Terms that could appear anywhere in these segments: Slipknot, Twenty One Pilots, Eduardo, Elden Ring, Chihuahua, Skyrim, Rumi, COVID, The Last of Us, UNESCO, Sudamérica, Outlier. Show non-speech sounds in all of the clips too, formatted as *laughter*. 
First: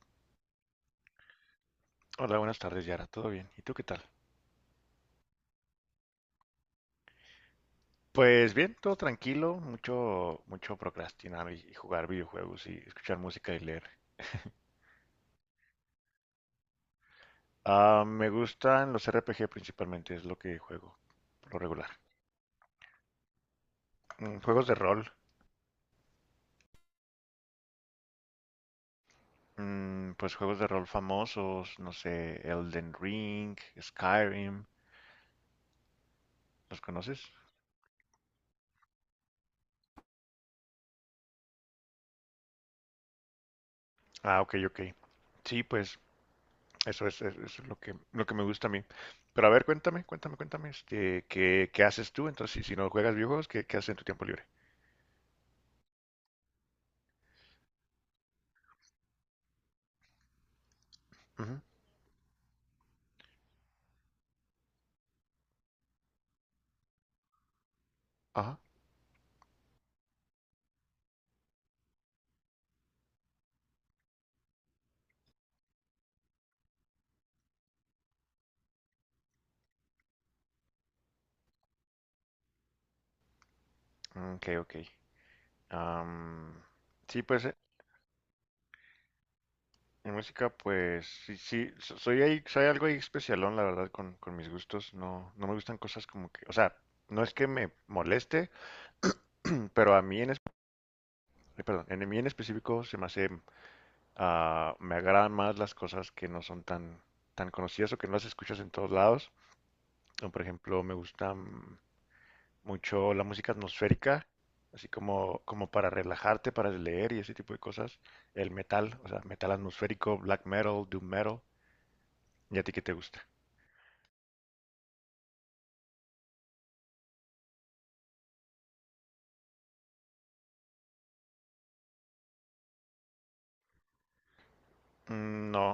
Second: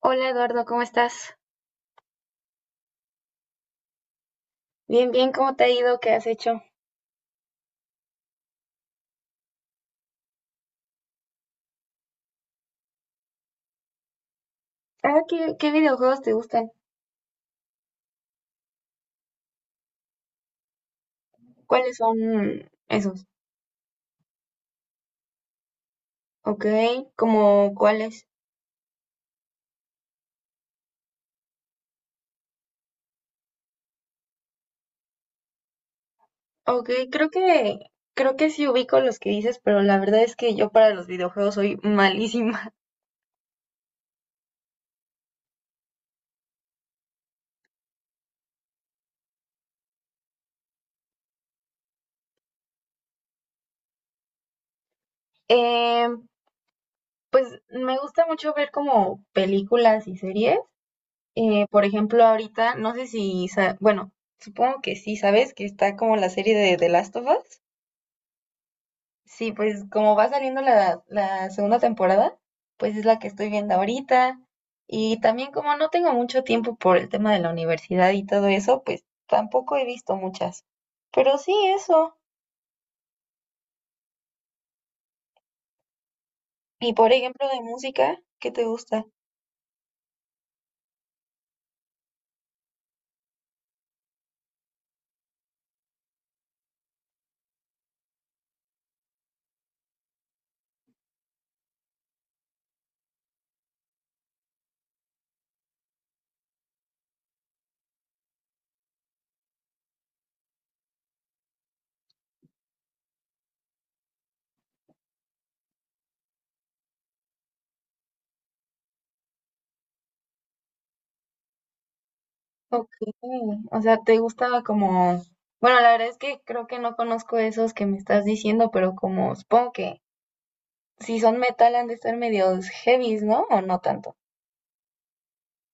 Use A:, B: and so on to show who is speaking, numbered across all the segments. A: Hola Eduardo, ¿cómo estás?
B: Hola, buenas tardes, Yara. ¿Todo bien? ¿Y tú qué tal?
A: Bien, ¿cómo te ha ido? ¿Qué has hecho?
B: Pues bien, todo tranquilo, mucho, mucho procrastinar y jugar videojuegos y escuchar música y leer.
A: Ah, ¿qué videojuegos te gustan?
B: Ah, me gustan los RPG principalmente, es lo que juego, por lo regular.
A: ¿Cuáles son esos?
B: Juegos de rol.
A: Ok, ¿como cuáles?
B: Pues juegos de rol famosos, no sé, Elden Ring, Skyrim, ¿los
A: Ok,
B: conoces?
A: creo que, creo que sí ubico los que dices, pero la verdad es que yo para los videojuegos soy malísima. *laughs*
B: Ah, ok, ok. Sí, pues eso es lo que me gusta a mí. Pero a ver, cuéntame, cuéntame, cuéntame, ¿qué haces tú? Entonces, si no juegas videojuegos, ¿qué haces en tu tiempo libre?
A: Eh, pues me gusta mucho ver como películas y series.
B: Ujú.
A: Por ejemplo, ahorita, no sé si, sa- bueno, supongo que sí, ¿sabes? Que está como la serie de The Last of Us.
B: Ajá.
A: Sí, pues como va saliendo la segunda temporada, pues es la que estoy viendo ahorita. Y también como no tengo mucho tiempo por el tema de la universidad y todo eso, pues tampoco he visto muchas. Pero sí eso.
B: Ok, ok. Am,
A: Y por
B: sí, pues
A: ejemplo de música, ¿qué te gusta?
B: en música, pues sí, sí, soy ahí, soy algo ahí especialón, la verdad, con mis gustos. No, no me gustan cosas como que, o sea, no es que me moleste, *clears throat* pero a mí en, perdón, en mí en específico se me hace, me agradan más las cosas que no son tan, tan conocidas o que no las escuchas en todos lados. Por ejemplo, me gusta mucho la música atmosférica, así como para relajarte, para leer y ese tipo de cosas. El metal, o sea, metal atmosférico, black metal, doom metal. ¿Y a ti qué
A: Ok.
B: te gusta?
A: O sea, ¿te gusta como... Bueno, la verdad es que creo que no conozco esos que me estás diciendo, pero como supongo que si son metal han de estar medios heavies, ¿no? O no tanto.
B: No,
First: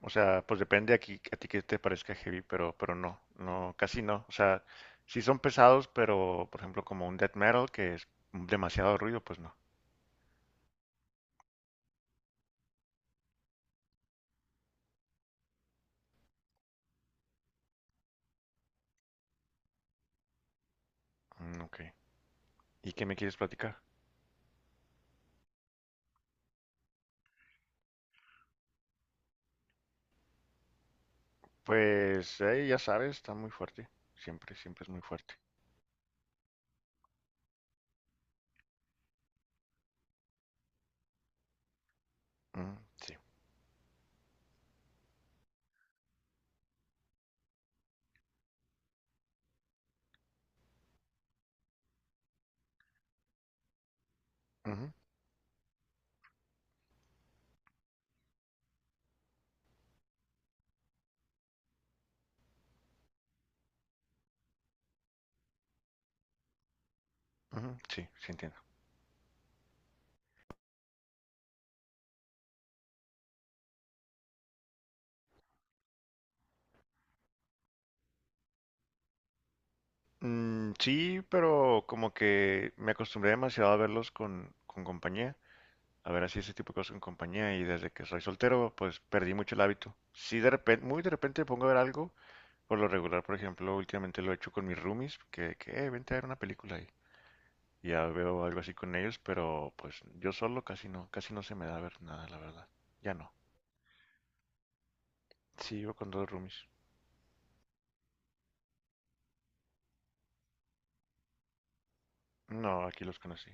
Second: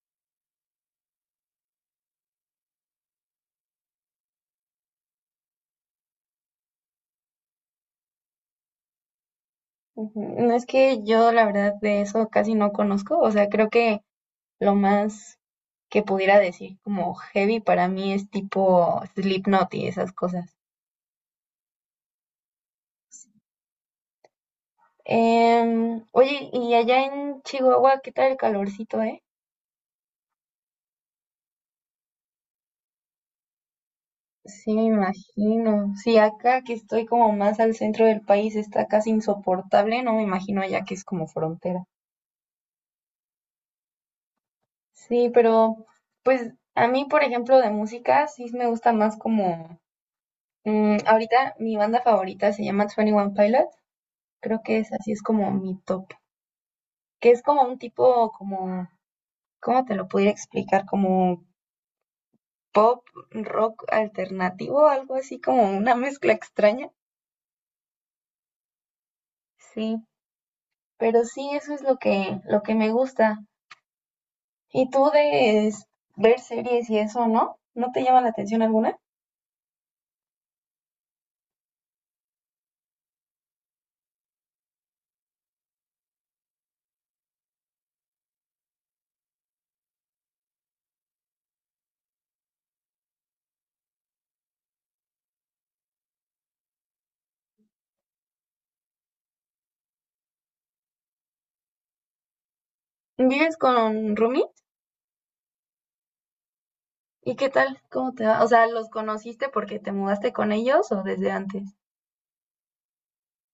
B: o sea, pues depende aquí a ti que te parezca heavy, pero no, no, casi no. O sea, sí son pesados, pero por ejemplo como un death metal que es demasiado ruido, pues no.
A: Ujú. No es que yo la verdad de eso casi no conozco, o sea, creo que lo más que pudiera decir como heavy para mí es tipo Slipknot y esas cosas.
B: Mm, ok. ¿Y qué me quieres platicar?
A: Oye, y allá en Chihuahua, ¿qué tal el calorcito, eh?
B: Pues ya sabes, está muy fuerte. Siempre,
A: Sí,
B: siempre
A: me
B: es muy fuerte.
A: imagino. Sí, acá que estoy como más al centro del país está casi insoportable, no me imagino allá que es como frontera.
B: Mm, sí.
A: Sí, pero pues a mí, por ejemplo, de música sí me gusta más como... ahorita mi banda favorita se llama Twenty One Pilots. Creo que es
B: Ujú,
A: así, es como mi top. Que es como un tipo, como, ¿cómo te lo pudiera explicar? Como pop, rock alternativo, algo así como una mezcla extraña.
B: ujú, sí, sí entiendo.
A: Sí, pero sí, eso es lo que me gusta. ¿Y tú de es- ver series y eso, no? ¿No te llama la atención alguna?
B: Sí, pero como que me acostumbré demasiado a verlos con compañía, a ver así ese tipo de cosas con compañía y desde que soy soltero pues perdí mucho el hábito. Sí, de repente, muy de repente me pongo a ver algo, por lo regular, por ejemplo, últimamente lo he hecho con mis roomies, que vente a ver una película y ya veo algo así con ellos, pero pues yo solo casi no se me da ver nada, la verdad. Ya no.
A: ¿Vives con Rumi?
B: Sí, vivo con dos roomies.
A: ¿Y qué tal? ¿Cómo te va? O sea, ¿los conociste porque te mudaste con ellos o desde antes?
B: No, aquí los conocí.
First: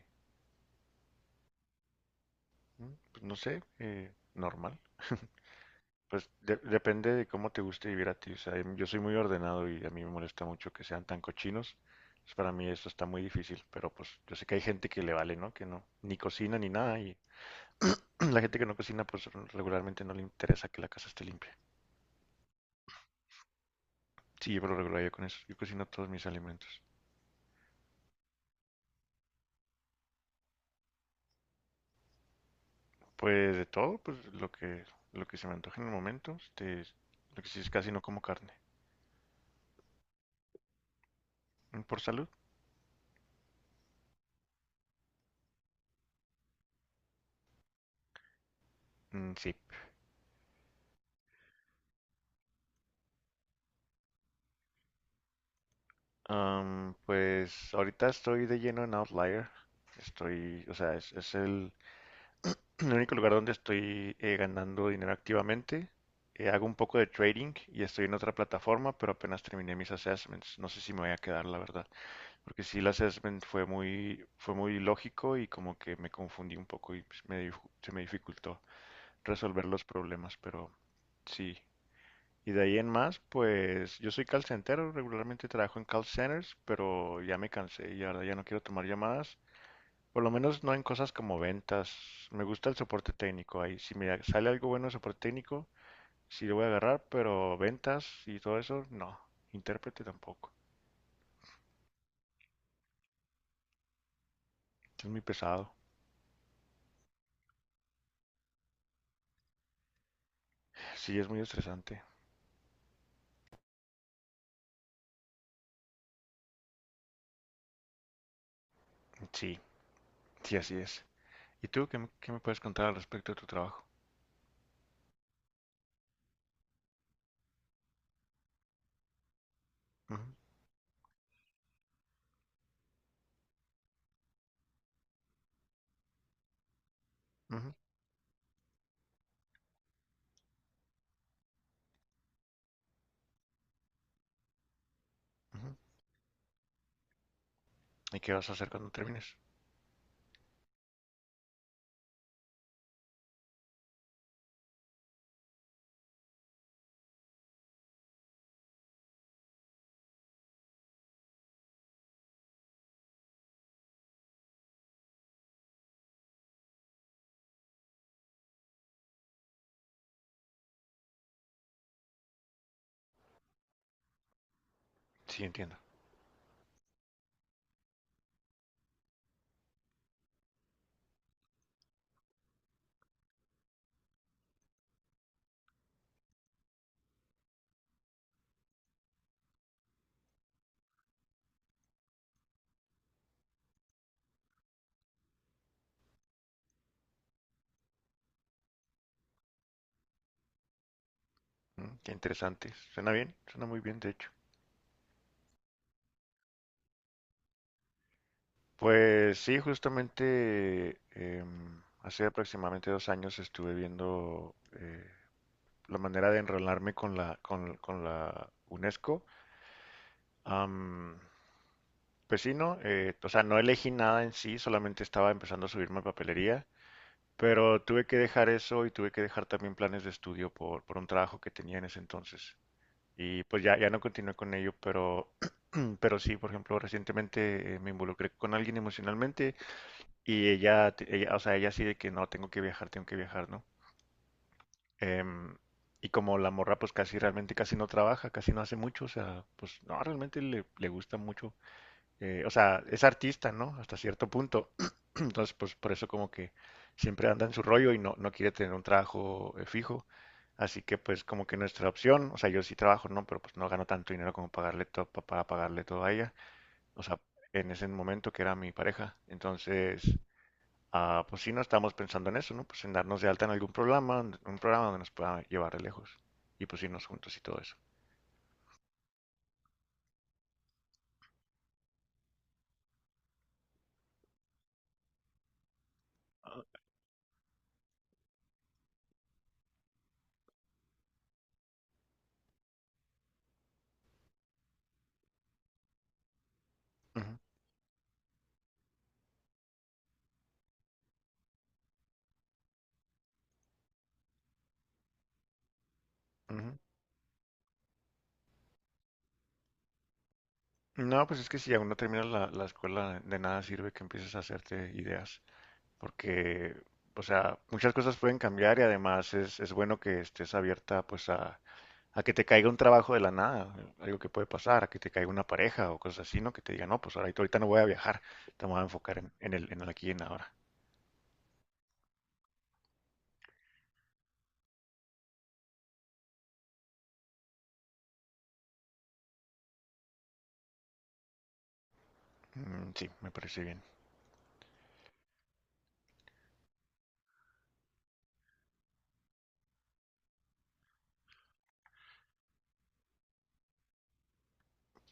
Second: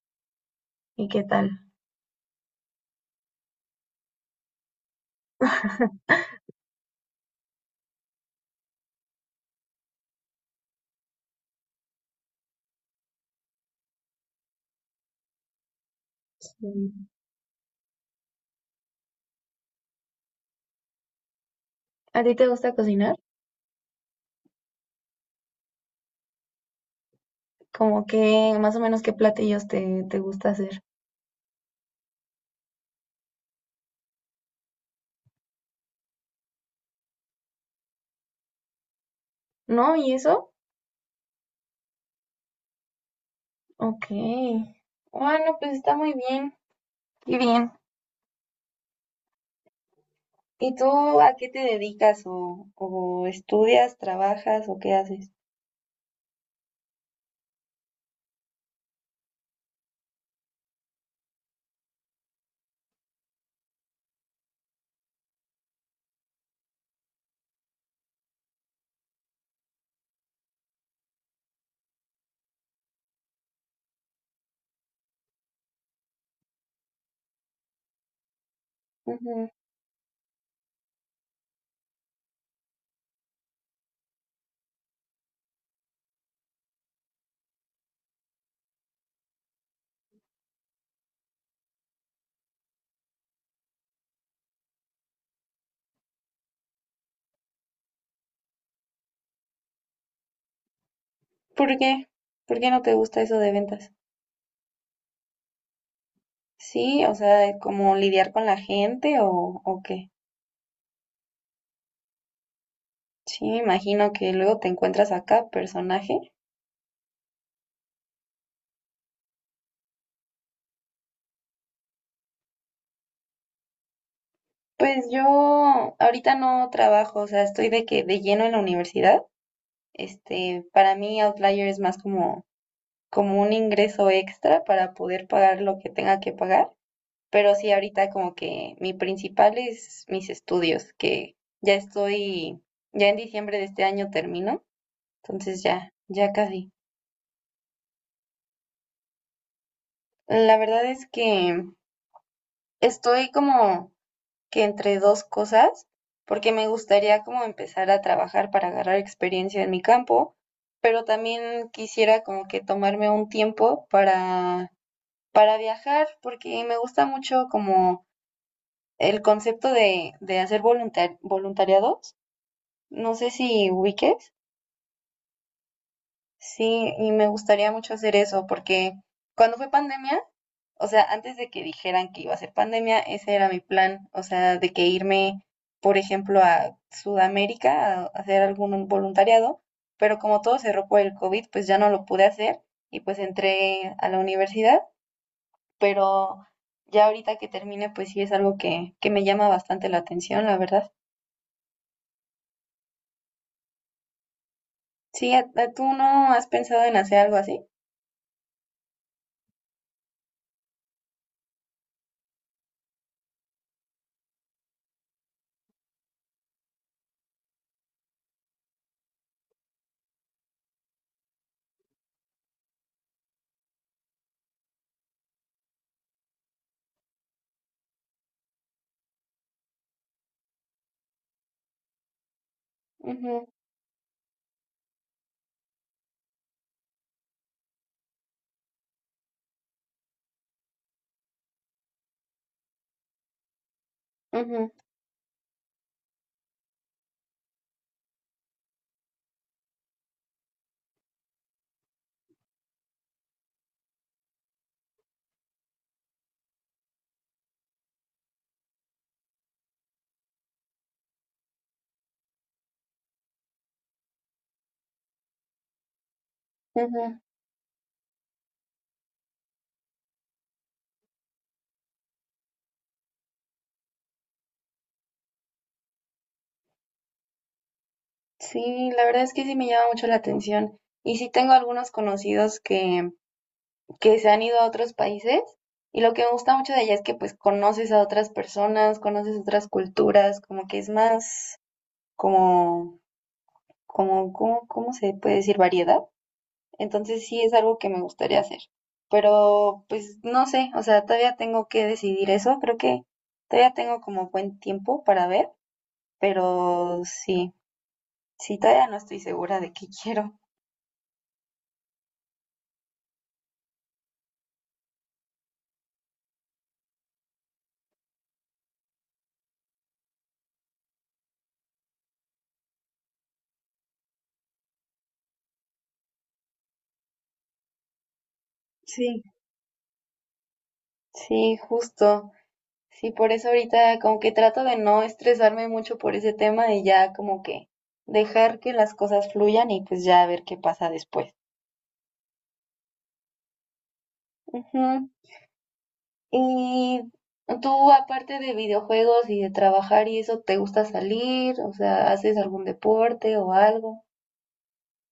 A: ¿Y qué tal?
B: Pues no sé, normal. Pues depende de cómo te guste vivir a ti. O sea, yo soy muy ordenado y a mí me molesta mucho que sean tan cochinos. Entonces, para mí eso está muy difícil, pero pues yo sé que hay gente que le vale, ¿no? Que no, ni cocina ni nada. Y *clears throat* la gente que no cocina, pues regularmente no le interesa que la casa esté limpia.
A: ¿A ti te gusta cocinar?
B: Sí, yo por lo regular yo con eso. Yo cocino todos mis alimentos.
A: Como que más o menos qué platillos te gusta hacer.
B: Pues de todo, pues lo que se me antoje en el momento. Este, lo que sí es casi no como carne.
A: ¿No? ¿Y eso?
B: ¿Por salud?
A: Ok. Bueno, pues está muy bien. Qué bien.
B: Mm, sí.
A: ¿Y tú a qué te dedicas o estudias, trabajas o qué haces?
B: Pues ahorita estoy de lleno en Outlier. Estoy, o sea, es el, *clears throat* el único lugar donde estoy ganando dinero activamente. Hago un poco de trading y estoy en otra plataforma, pero apenas terminé mis assessments. No sé si me voy a quedar, la verdad. Porque sí, el assessment fue muy lógico y como que me confundí un poco y pues, se me dificultó
A: Ujú.
B: resolver los problemas, pero sí. Y de ahí en más, pues yo soy call centero, regularmente trabajo en call centers, pero ya me cansé y ahora ya no quiero tomar llamadas. Por lo menos no en cosas como ventas. Me gusta el soporte técnico ahí. Si me sale algo bueno de soporte técnico, sí lo voy a agarrar, pero ventas y todo eso, no. Intérprete tampoco.
A: ¿Por qué? ¿Por qué no te gusta eso de ventas?
B: Es muy pesado.
A: Sí, o sea, como lidiar con la gente o qué.
B: Sí, es muy estresante.
A: Sí, imagino que luego te encuentras acá, personaje.
B: Sí, sí, así es. ¿Y tú qué, qué me puedes contar al respecto de tu trabajo?
A: Pues yo ahorita no trabajo, o sea, estoy de que de lleno en la universidad.
B: Ujú,
A: Este, para mí Outlier es más como, como un ingreso extra para poder pagar lo que tenga que pagar. Pero sí,
B: ujú,
A: ahorita como que mi principal es mis estudios, que ya estoy, ya en diciembre de este año termino, entonces
B: ujú.
A: ya, ya casi.
B: ¿Y qué vas a hacer cuando termines?
A: La verdad es que estoy como que entre dos cosas, porque me gustaría como empezar a trabajar para agarrar experiencia en mi campo, pero también quisiera como que tomarme un tiempo para... Para viajar, porque me gusta mucho como el concepto de hacer voluntar- voluntariados. No sé si ubiques.
B: Sí, entiendo.
A: Sí, y me gustaría mucho hacer eso, porque cuando fue pandemia, o sea, antes de que dijeran que iba a ser pandemia, ese era mi plan. O sea, de que irme, por ejemplo, a Sudamérica a hacer algún voluntariado. Pero como todo cerró por el COVID, pues ya no lo pude hacer y pues entré a la universidad, pero ya ahorita que termine, pues sí es algo que me llama bastante la atención, la verdad.
B: Mm, qué interesante. Suena bien, suena muy bien, de hecho.
A: Sí, a- ¿tú no has pensado en hacer algo así?
B: Pues sí, justamente hace aproximadamente 2 años estuve viendo la manera de enrolarme con la, con la UNESCO. Am, pues sí, ¿no? O sea, no elegí nada en sí, solamente estaba empezando a subirme a papelería, pero tuve que dejar eso y tuve que dejar también planes de estudio por un trabajo que tenía en ese entonces. Y
A: Ujú,
B: pues ya, ya no continué con ello, pero, *clears throat* pero sí, por ejemplo, recientemente me involucré con alguien emocionalmente y ella, o sea, ella sí de que no, tengo que viajar, ¿no?
A: ujú,
B: Em, y como la morra pues casi realmente casi no trabaja, casi no hace mucho, o sea, pues no, realmente le gusta mucho. Eh, o sea, es artista, ¿no? Hasta cierto punto. Entonces, pues por eso como que siempre anda en su rollo y no, no quiere tener un trabajo fijo. Así que pues como que nuestra opción, o sea, yo sí trabajo, no, pero pues no gano tanto dinero como pagarle todo, para pagarle todo a ella. O
A: ujú.
B: sea, en ese momento que era mi pareja. Entonces, pues sí, no estamos pensando en eso, ¿no? Pues en darnos de alta en algún programa, un programa donde nos pueda llevar de lejos. Y pues irnos juntos y todo eso.
A: Sí, la verdad es que sí me llama mucho la atención. Y sí tengo algunos conocidos que se han ido a otros países y lo que me gusta mucho de allá es que pues conoces a otras personas, conoces otras culturas, como que es más como, como, ¿cómo, cómo se puede decir? Variedad.
B: Ujú,
A: Entonces sí es algo que me gustaría hacer. Pero pues no sé, o sea, todavía tengo que decidir eso. Creo que todavía tengo como buen tiempo para ver,
B: ujú.
A: pero sí, sí, todavía no estoy segura de qué *laughs* quiero.
B: No, pues es que si aún no terminas la escuela, de nada sirve que empieces a hacerte ideas. Porque, o sea, muchas cosas pueden cambiar y además es bueno que estés abierta pues a que te caiga un trabajo de la nada, algo que puede pasar, a que te caiga una pareja o cosas así, ¿no? Que te diga, no, pues ahorita, ahorita no voy a viajar, te voy a enfocar
A: Sí,
B: en el aquí y en ahora.
A: sí, justo. Sí, por eso ahorita como que trato de no estresarme mucho por ese tema y ya como que dejar que las cosas fluyan y pues ya ver qué pasa después.
B: Sí, me parece bien.
A: Ujú. Y tú, aparte de videojuegos y de trabajar y eso, ¿te gusta salir? O sea, ¿haces algún deporte o algo?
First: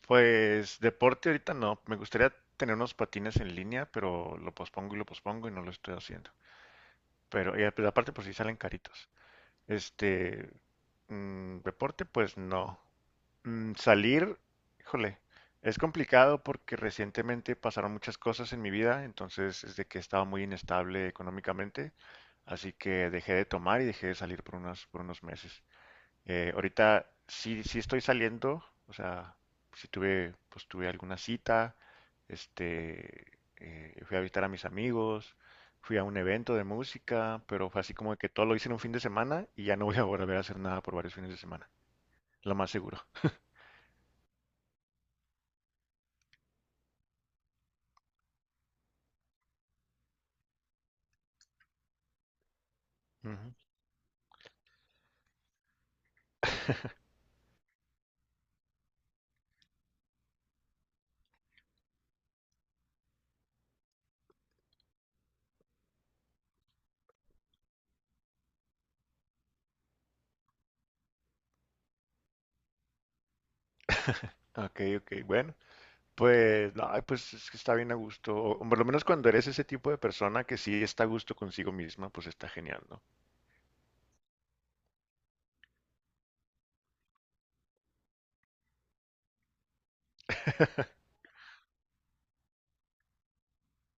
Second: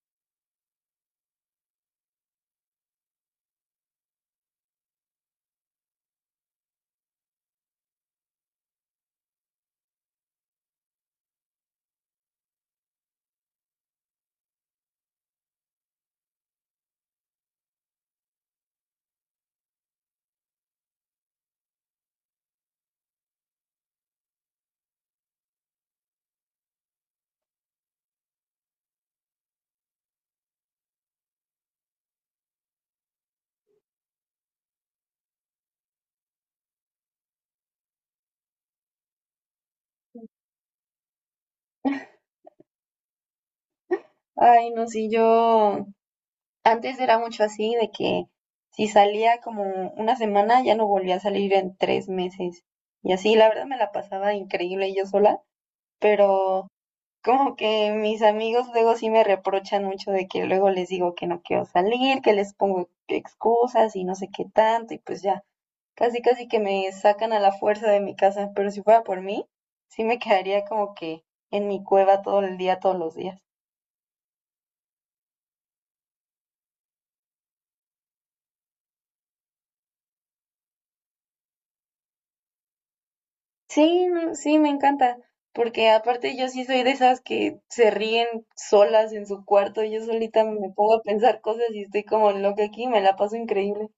B: Pues deporte ahorita no, me gustaría tener unos patines en línea, pero lo pospongo y no lo estoy haciendo. Pero y pero aparte por si salen caritos. Este, Deporte pues no. Salir, híjole, es complicado porque recientemente pasaron muchas cosas en mi vida, entonces es de que estaba muy inestable económicamente, así que dejé de tomar y dejé de salir por unos meses. Ahorita sí, sí estoy saliendo, o sea, sí tuve, pues tuve alguna cita, este, fui a visitar a mis amigos, fui a un evento de música, pero fue así como que todo lo hice en un fin de semana y ya no voy a volver a hacer nada por varios fines de semana, lo más seguro.
A: Ay, no, sí, yo antes era mucho así, de que si salía como una semana, ya no volvía a salir en tres meses. Y así, la
B: Ujú.
A: verdad, me la pasaba increíble yo sola, pero como que mis amigos luego sí me reprochan mucho de que luego les digo que no quiero salir, que les pongo excusas y no sé qué tanto, y pues ya. Casi que me sacan a la fuerza de mi casa, pero si fuera por mí, sí me quedaría como que en mi cueva todo el día, todos los días.
B: Ok, ok, bueno, pues, no, ay, pues es que está bien a gusto, o por lo menos cuando eres ese tipo de persona que sí está a gusto consigo misma, pues está genial, ¿no?
A: Sí, no, sí, me encanta, porque aparte yo sí soy de esas que se ríen solas en su cuarto, yo solita me pongo a pensar cosas y estoy como loca aquí, me la paso increíble.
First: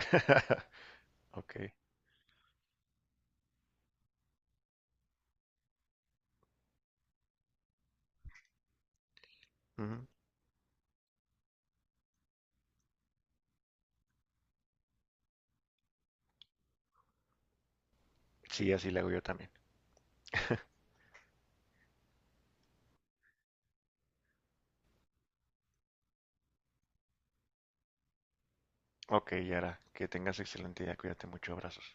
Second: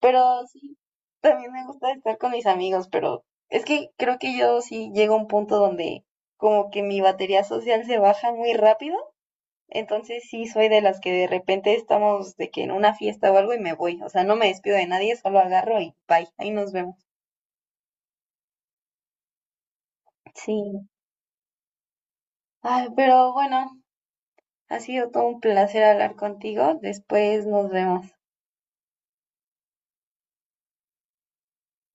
A: Pero sí, también me
B: Ok,
A: gusta estar con mis amigos, pero es que creo que yo sí llego a un punto donde como que mi batería social se baja muy rápido.
B: ujú.
A: Entonces sí soy de las que de repente estamos de que en una fiesta o algo y me voy. O sea, no me despido de nadie, solo agarro y bye. Ahí nos vemos.
B: Sí, así le hago yo también.
A: Sí. Ay, pero bueno, ha sido todo un placer hablar contigo. Después nos vemos.
B: Ok, Yara, que tengas excelente día, cuídate mucho, abrazos.